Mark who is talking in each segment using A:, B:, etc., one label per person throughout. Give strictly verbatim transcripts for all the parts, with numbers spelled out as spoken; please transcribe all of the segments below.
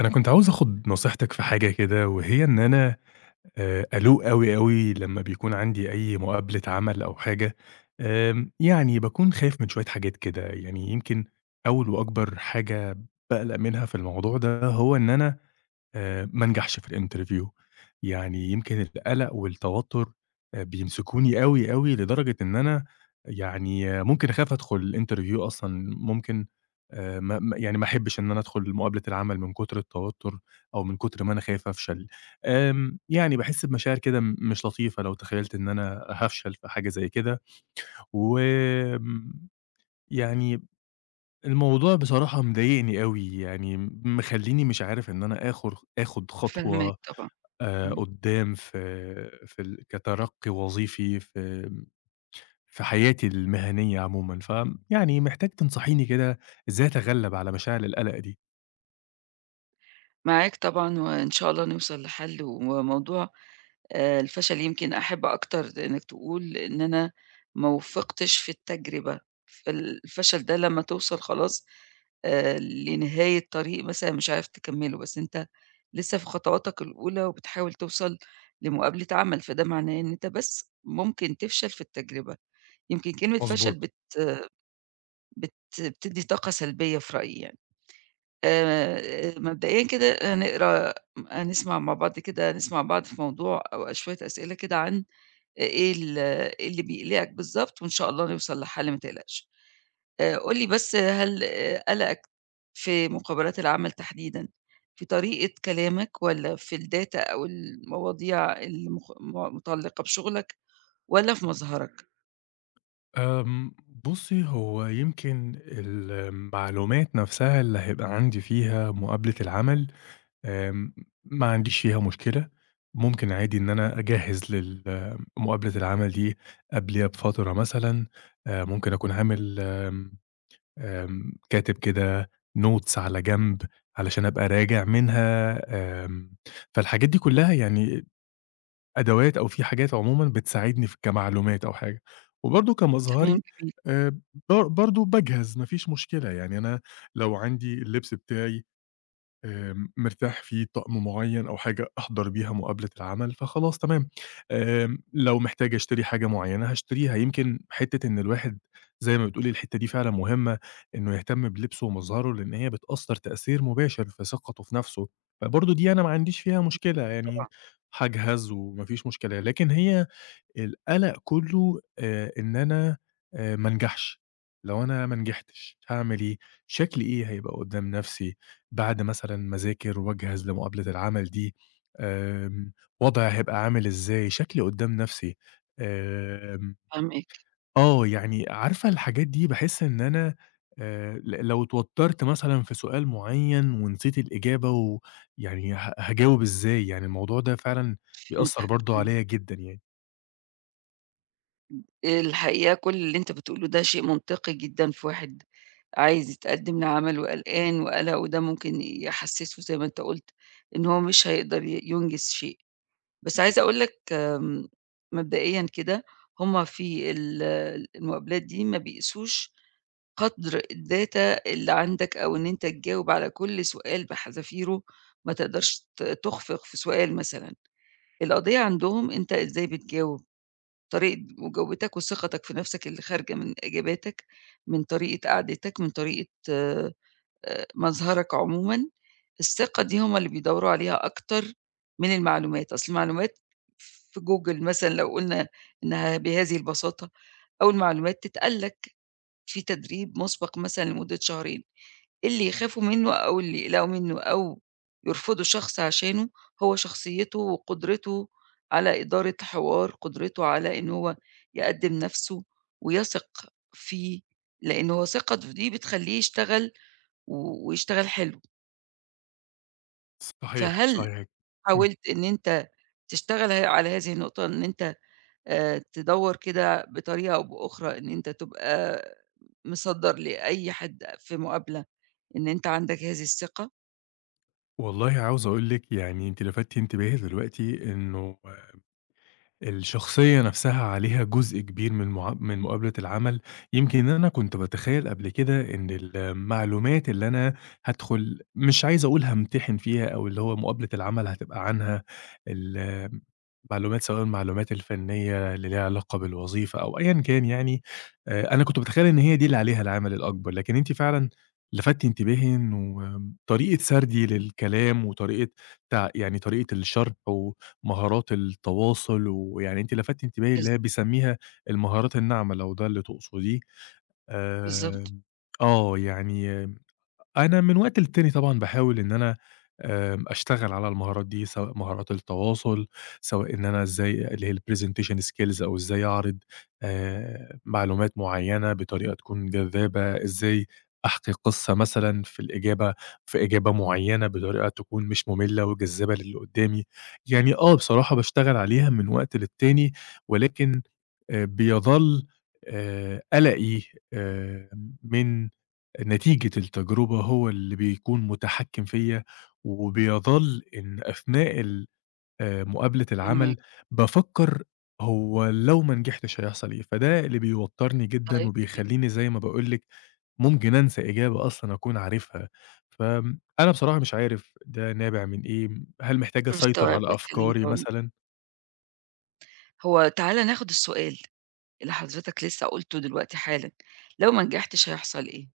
A: أنا كنت عاوز آخُد نصيحتك في حاجة كده، وهي إن أنا آآ قلوق أوي، أوي لمّا بيكون عندي أي مقابلة عمل أو حاجة، آمم يعني باكون خايف من شوية حاجات كده، يعني يمكن أول وأكبر حاجة باقلق منها في الموضوع ده هو إن أنا آآ ما انجحش في الinterview، يعني يمكن القلق والتوتر آآ بيمسكوني أوي، أوي لدرجة إن أنا يعني آه، ممكن أخاف أدخل الinterview أصلًا، ممكن آآ ما ما يعني ما أحبش إن أنا أدخل مقابلة العمل من كتر التوتر أو من كتر ما أنا خايف أفشل. آمم يعني باحس بمشاعر كده م مش لطيفة لو تخيلت إن أنا هافشل في حاجة زي كده، وآمم يعني الموضوع بصراحة مضايقني أوي، يعني مخلّيني مش عارف إن أنا آخر آخد
B: فاهماك
A: خطوة
B: طبعًا.
A: آآ
B: إمم.
A: قدّام في في ال كترقّي وظيفي في في حياتي المهنية عمومًا، فيعني محتاج تنصحيني كده إزاي أتغلّب على مشاعر القلق دي؟
B: معاك طبعًا، وإن شاء الله نوصل لحل، وموضوع آآ الفشل يمكن أحب أكتر إنك تقول إن أنا ما وفقتش في التجربة، فالفشل ده لمّا توصل خلاص آآ لنهاية طريق مثلًا مش عارف تكمّله، بس أنت لسه في خطواتك الأولى وبتحاول توصل لمقابلة عمل، فده معناه إن أنت بس ممكن تفشل في التجربة، يمكن كلمة فشل
A: مضبوط.
B: بت بت بتدّي طاقة سلبية في رأيي يعني. آآ مبدئيًا كده نقرا نسمع مع بعض كده نسمع بعض في موضوع أو شوية أسئلة كده عن إيه ال إيه اللي بيقلقك بالضبط، وإن شاء الله نوصل لحل ما تقلقش. آآ قُل لي بس، هل آه، قلقك في مقابلات العمل تحديدًا في طريقة كلامك والّا في الdata أو المواضيع المخ متعلقة بشغلك والّا في مظهرك؟
A: آمم، بُصّي، هو يمكن المعلومات نفسها اللي هيبقى عندي فيها مقابلة العمل، آمم، ما عنديش فيها مشكلة، ممكن عادي إن أنا أجهّز لل مقابلة العمل دي قبليها بفترة مثلًا، آآ ممكن أكون عامل آمم، آمم، كاتب كده notes على جنب علشان أبقى راجع منها، آمم، فالحاجات دي كلها يعني أدوات أو في حاجات عمومًا بتساعدني ف كمعلومات أو حاجة، وبرضه
B: تمام،
A: كمظهري آآ، ب برضه باجهز ما فيش مشكلة، يعني أنا لو عندي اللبس بتاعي آمم، مرتاح في طقم معيّن أو حاجة أحضر بيها مقابلة العمل، فخلاص تمام. آمم، لو محتاج أشتري حاجة معيّنة هاشتريها، يمكن حتّة إن الواحد زي ما بتقولي الحتّة دي فعلًا مهمة، إنه يهتم بلبسه ومظهره، لإن هي بتأثّر تأثير مباشر في ثقته في نَفْسه، فبرضه دي أنا ما عنديش فيها مشكلة، يعني
B: طبعًا.
A: هاجهز وما فيش مشكلة، لكن هي القلق كُلّه آآ إن أنا آآ ما أنجحش، لو أنا ما نجحتش هاعمل إيه، شكلي إيه هيبقى قدّام نَفْسي بعد مثلًا ما أذاكر وأجهز لمقابلة العمل دي، آمم وضعي هيبقى عامل إزاي، شكلي قدّام نَفْسي، آمم
B: فاهماك.
A: آه، يعني عارفة الحاجات دي باحس إن أنا آآ ل لو اتوتّرت مثلًا في سؤال معيّن ونسيت الإجابة ويعني ه هاجاوب إزاي، يعني الموضوع ده فعلًا بيأثّر
B: فهمتك،
A: برضه
B: آه.
A: عليّا جدًا يعني.
B: الحقيقة كل اللي أنت بتقوله ده شيء منطقي جدًا في واحد عايز يتقدم لعمل وقلقان، وقلقه وده ممكن يحسسه زي ما أنت قُلت إن هو مش هيقدر ي ينجز شيء. بس عايزة أقول لك آمم، مبدئيًا كده، هم في ال المقابلات دي ما بيقيسوش قدر الdata اللي عندك أو إن أنت تجاوب على كل سؤال بحذافيره، ما تقدرش ت تُخفق في سؤال مثلًا. القضية عندهم أنت إزاي بتجاوب. طريقة مجاوبتك وثقتك في نفسك اللي خارجة من إجاباتك، من طريقة قعدتك، من طريقة آآ مظهرك عمومًا، الثقة دي هم اللي بيدوروا عليها أكتر من المعلومات، أصل المعلومات في Google مثلًا لو قلنا إنها بهذه البساطة، أو المعلومات تتقال لك في تدريب مُسبق مثلًا لمدة شهرين، اللي يخافوا منّه أو اللي يقلقوا منّه أو يرفضوا شخص عشانه، هو شخصيته وقدرته على إدارة الحوار، قدرته على إن هو يقدّم نَفْسه ويثق فيه، لإن هو ثقته دي بتخلّيه يشتغل و ويشتغل حلو.
A: صحيح،
B: فهل
A: صحيح. إمم.
B: حاولت إن أنت تشتغل ه على هذه النقطة؟ إن أنت آآ تدوّر كده بطريقة أو بأخرى إن أنت تبقى مصدّر لأي حد في مقابلة، إن أنت عندك هذه الثقة
A: والله عاوز أقول لِك يعني أنتِ لفتتِ انتباهي دلوقتي إنه الشخصية نفسها عليها جزء كبير من مع من مقابلة العمل، يمكن أنا كنت باتخيل قبل كده إن المعلومات اللي أنا هادخل مش عايز أقول هامتحن فيها أو اللي هو مقابلة العمل هتبقى عنها ال معلومات سواء المعلومات الفنية اللي ليها علاقة بالوظيفة أو أيًا كان يعني، آآ أنا كنت باتخيل إن هي دي اللي عليها العمل الأكبر، لكن أنتِ فعلًا لفتِ انتباهي إنه آم، طريقة سردي للكلام وطريقة تع يعني طريقة الشرح و مهارات التواصل، ويعني أنتِ لفتِ انتباهي
B: بالض
A: اللي هي بيسميها المهارات الناعمة لو ده اللي تقصديه،
B: بالضبط.
A: آمم، آه يعني أنا من وقت للتاني طبعًا باحاول إن أنا آمم، أشتغل على المهارات دي، سواء مهارات التواصل، سواء إن أنا إزاي اللي هي الpresentation skills أو إزاي أعرض آآ، معلومات معيّنة بطريقة تكون جذابة، إزاي أحكي قصة مثلًا في الإجابة في إجابة معيّنة بطريقة تكون مش مملة وجذابة للي قدّامي، يعني آه، بصراحة باشتغل عليها من وقت للتاني، ولكن آآ، بيظل آآ، قلقي آآ، من نتيجة التجربة هو اللي بيكون متحكم فيّا، وبيظل إن أثناء ال آآ مقابلة
B: فاهماك.
A: العمل بافكّر هو لو ما نجحتش هيحصل إيه؟ فده اللي بيوتّرني جدًا
B: طيب، تمام.
A: وبيخلّيني زي ما باقول لِك ممكن أنسى إجابة أصلًا أكون عارفها، فآمم أنا بصراحة مش عارف ده نابع من إيه؟ هل محتاج أسيطر
B: مستوعبة
A: على
B: الكلام
A: أفكاري
B: طبعًا.
A: مثلًا؟
B: هو تعالَ ناخد السؤال اللي حضرتك لسه قُلته دلوقتي حالًا: لو ما نجحتش هيحصل إيه؟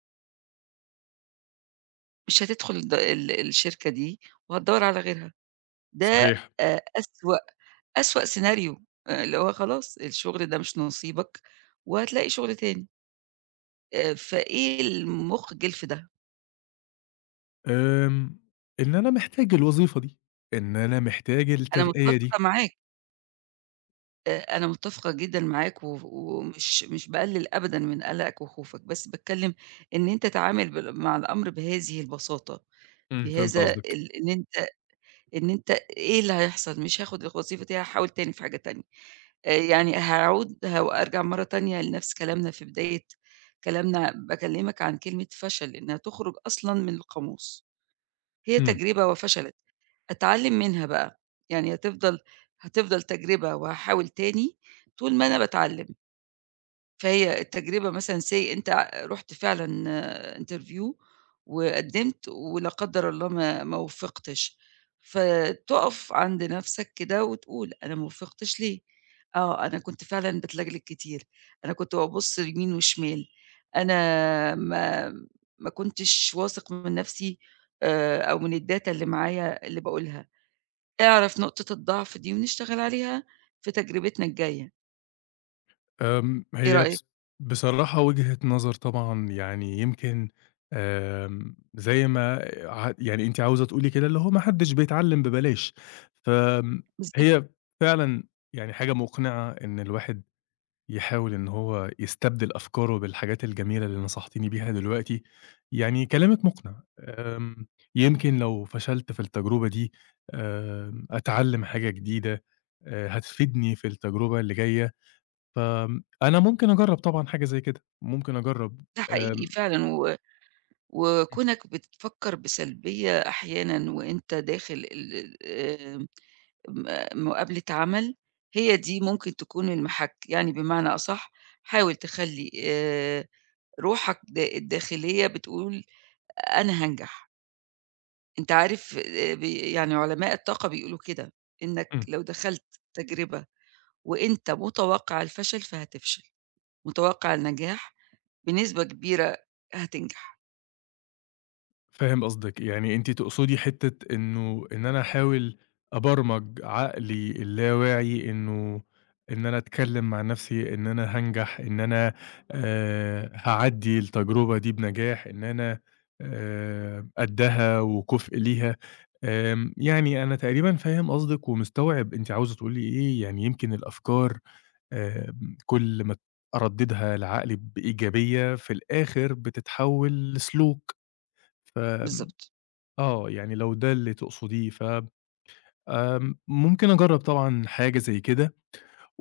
B: مش هتدخل الد ال الشركة دي وهتدوّر على غيرها، ده
A: صحيح.
B: أ أسوأ أسوأ سيناريو، آآ، اللي هو خلاص الشغل ده مش نصيبك وهتلاقي شغل تاني، آآ، فإيه المُخجِل في ده؟
A: آمم إن أنا محتاج الوظيفة دي، إن أنا محتاج
B: أنا
A: الترقية
B: متّفقة
A: دي.
B: معاك. آآ أنا متّفقة جدًا معاك، و ومش مش باقلِّل أبدًا من قلقك وخوفك، بس باتكلّم إن أنت تعامل بال مع الأمر بهذه البساطة،
A: إمم، فهمت
B: بهذا
A: قصدِك.
B: ال إن أنت إن أنت إيه اللي هيحصل، مش هاخُد الوظيفة دي، هاحاول تاني في حاجة تانية. آآ يعني هاعود، هو أرجع مرّة تانية لنَفْس كلامنا في بداية كلامنا، باكلّمك عن كلمة فشل، إنها تخرُج أصلًا من القاموس. هي
A: إمم.
B: تجربة وفشلت، أتعلّم منها بقى، يعني هتفضل هتفضل تجربة وهاحاول تاني طول ما أنا باتعلّم. فهي التجربة مثلًا say أنت ع رُحت فعلًا interview وقدّمت ولا قدّر الله ما ما وفّقتش، فتُقف عند نَفْسك كده وتقول: أنا ما وفّقتش ليه؟ آه، أنا كنت فعلًا باتلجلج كتير، أنا كنت بابُص يمين وشمال، أنا ما ما كنتش واثق من نَفْسي، آآ أو من الdata اللي معايا اللي باقولها. اعرف نقطة الضعف دي ونشتغل عليها في تجربتنا الجاية.
A: آمم،
B: إيه
A: هي
B: رأيك؟
A: بص بصراحة وجهة نظر طبعًا يعني يمكن آمم، زي ما ع يعني أنتِ عاوزة تقولي كده اللي هو ما حدش بيتعلم ببلاش، فآمم،
B: بالضبط،
A: هي فعلًا يعني حاجة مقنعة إن الواحد يحاول إن هو يستبدل أفكاره بالحاجات الجميلة اللي نصحتيني بيها دلوقتي، يعني كلامِك مقنع، آمم، يمكن لو فشلت في التجربة دي آمم، أتعلم حاجة جديدة آآ، هتفيدني في التجربة اللي جاية. فآمم، أنا ممكن أجرّب طبعًا حاجة زي كده، ممكن أجرّب
B: ده حقيقي
A: آمم،
B: فعلًا، و
A: إمم،
B: وكونك بتفكر بسلبية أحيانًا وأنت داخل ال آآ م مقابلة عمل، هي دي ممكن تكون المحك، يعني بمعنى أصح حاول تخلّي آآ روحك د الداخلية بتقول أنا هانجح. أنت عارف، آآ ب يعني علماء الطاقة بيقولوا كده، إنك
A: إمم.
B: لو دخلت تجربة وأنت متوقع الفشل فهتفشل، متوقع النجاح بنسبة كبيرة هتنجح.
A: فاهم قصدِك، يعني أنتِ تقصدي حتّة إنه إن أنا أحاول أبرمج عقلي اللاواعي إنه إن أنا أتكلّم مع نَفْسي، إن أنا هانجح، إن أنا آآ، هاعدّي التجربة دي بنجاح، إن أنا آآ، قدّها وكُفء ليها، آمم، يعني أنا تقريبًا فاهم قصدِك ومستوعب أنتِ عاوزة تقولي إيه، يعني يمكن الأفكار آمم، كل ما أرددها لعقلي بإيجابية في الآخر بتتحول لسلوك، فآمم،
B: بالضبط.
A: آه، يعني لو ده اللي تقصديه ف آمم، ممكن أجرب طبعًا حاجة زي كده،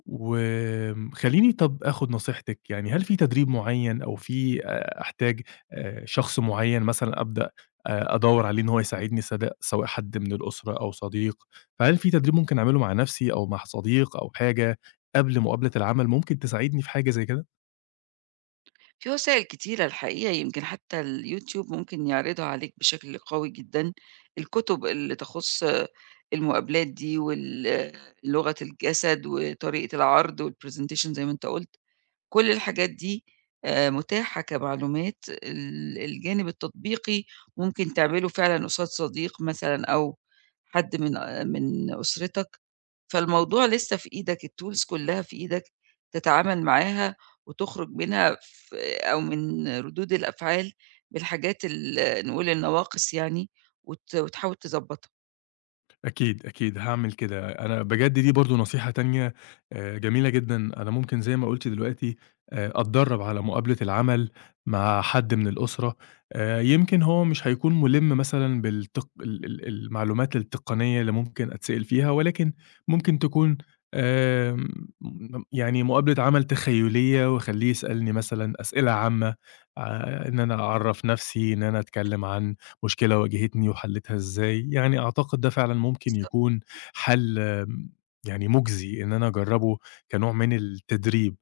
A: وآمم، خلّيني طب آخد نصيحتِك، يعني هل في تدريب معين أو في آآ، أحتاج آآ، شخص معين مثلًا أبدأ آآ، أدوّر عليه إن هو يساعدني سد سواء حد من الأسرة أو صديق، فهل في تدريب ممكن أعمله مع نفسي أو مع صديق أو حاجة قبل مقابلة العمل ممكن تساعدني في حاجة زي كده؟
B: في وسائل كتيرة الحقيقة، يمكن حتى اليوتيوب ممكن يعرضها عليك بشكل قوي جدًا. الكتب اللي تخُص المقابلات دي وال لغة الجسد وطريقة العرض والpresentation زي ما أنت قُلت، كل الحاجات دي آآ متاحة كمعلومات، ال الجانب التطبيقي ممكن تعمله فعلًا قصاد صديق مثلًا أو حد من آه، من أسرتك. فالموضوع لسه في إيدك، الtools كلّها في إيدك تتعامل معاها وتخرج منها، ف أو من ردود الأفعال بالحاجات ال نقول النواقص يعني، وت وتحاول تضبّطها.
A: أكيد، أكيد هاعمل كده. أنا بجد دي برضه نصيحة تانية آآ جميلة جدًا، أنا ممكن زي ما قُلتِ دلوقتي آآ أتدرّب على مقابلة العمل مع حد من الأسرة، آآ يمكن هو مش هيكون مُلِم مثلًا بالتق ال ال المعلومات التقنية اللي ممكن أتسأل فيها، ولكن ممكن تكون آمم م يعني مقابلة عمل تخيُّلية واخلّيه يسألني مثلًا أسئلة عامة، آآ إن أنا أعرّف نَفْسي، إن أنا أتكلّم عن مشكلة واجهتني وحلّيتها إزاي، يعني أعتقد ده فعلًا ممكن
B: بالضبط.
A: يكون حَل آمم، يعني مُجزي إن أنا أجرّبه كنوع من التدريب،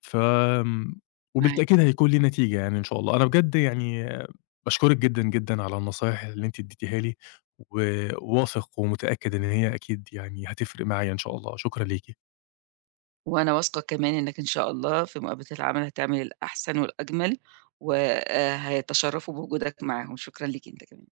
A: ف آمم، وبالتأكيد
B: معاك.
A: هيكون ليه نتيجة يعني إن شاء الله. أنا بجد يعني باشكرِك جدًا، جدًا على النصايح اللي أنتِ ادّيتيها لي، وواثق ومتأكد إن هي أكيد يعني هتفرق معايا إن شاء الله، شكرًا ليكِ.
B: وأنا واثقة كمان إنِّك إن شاء الله في مقابلة العمل هتعملي الأحسن والأجمل، وآآ هيتشرّفوا بوجودك معاهم. شكرًا ليك أنت كمان.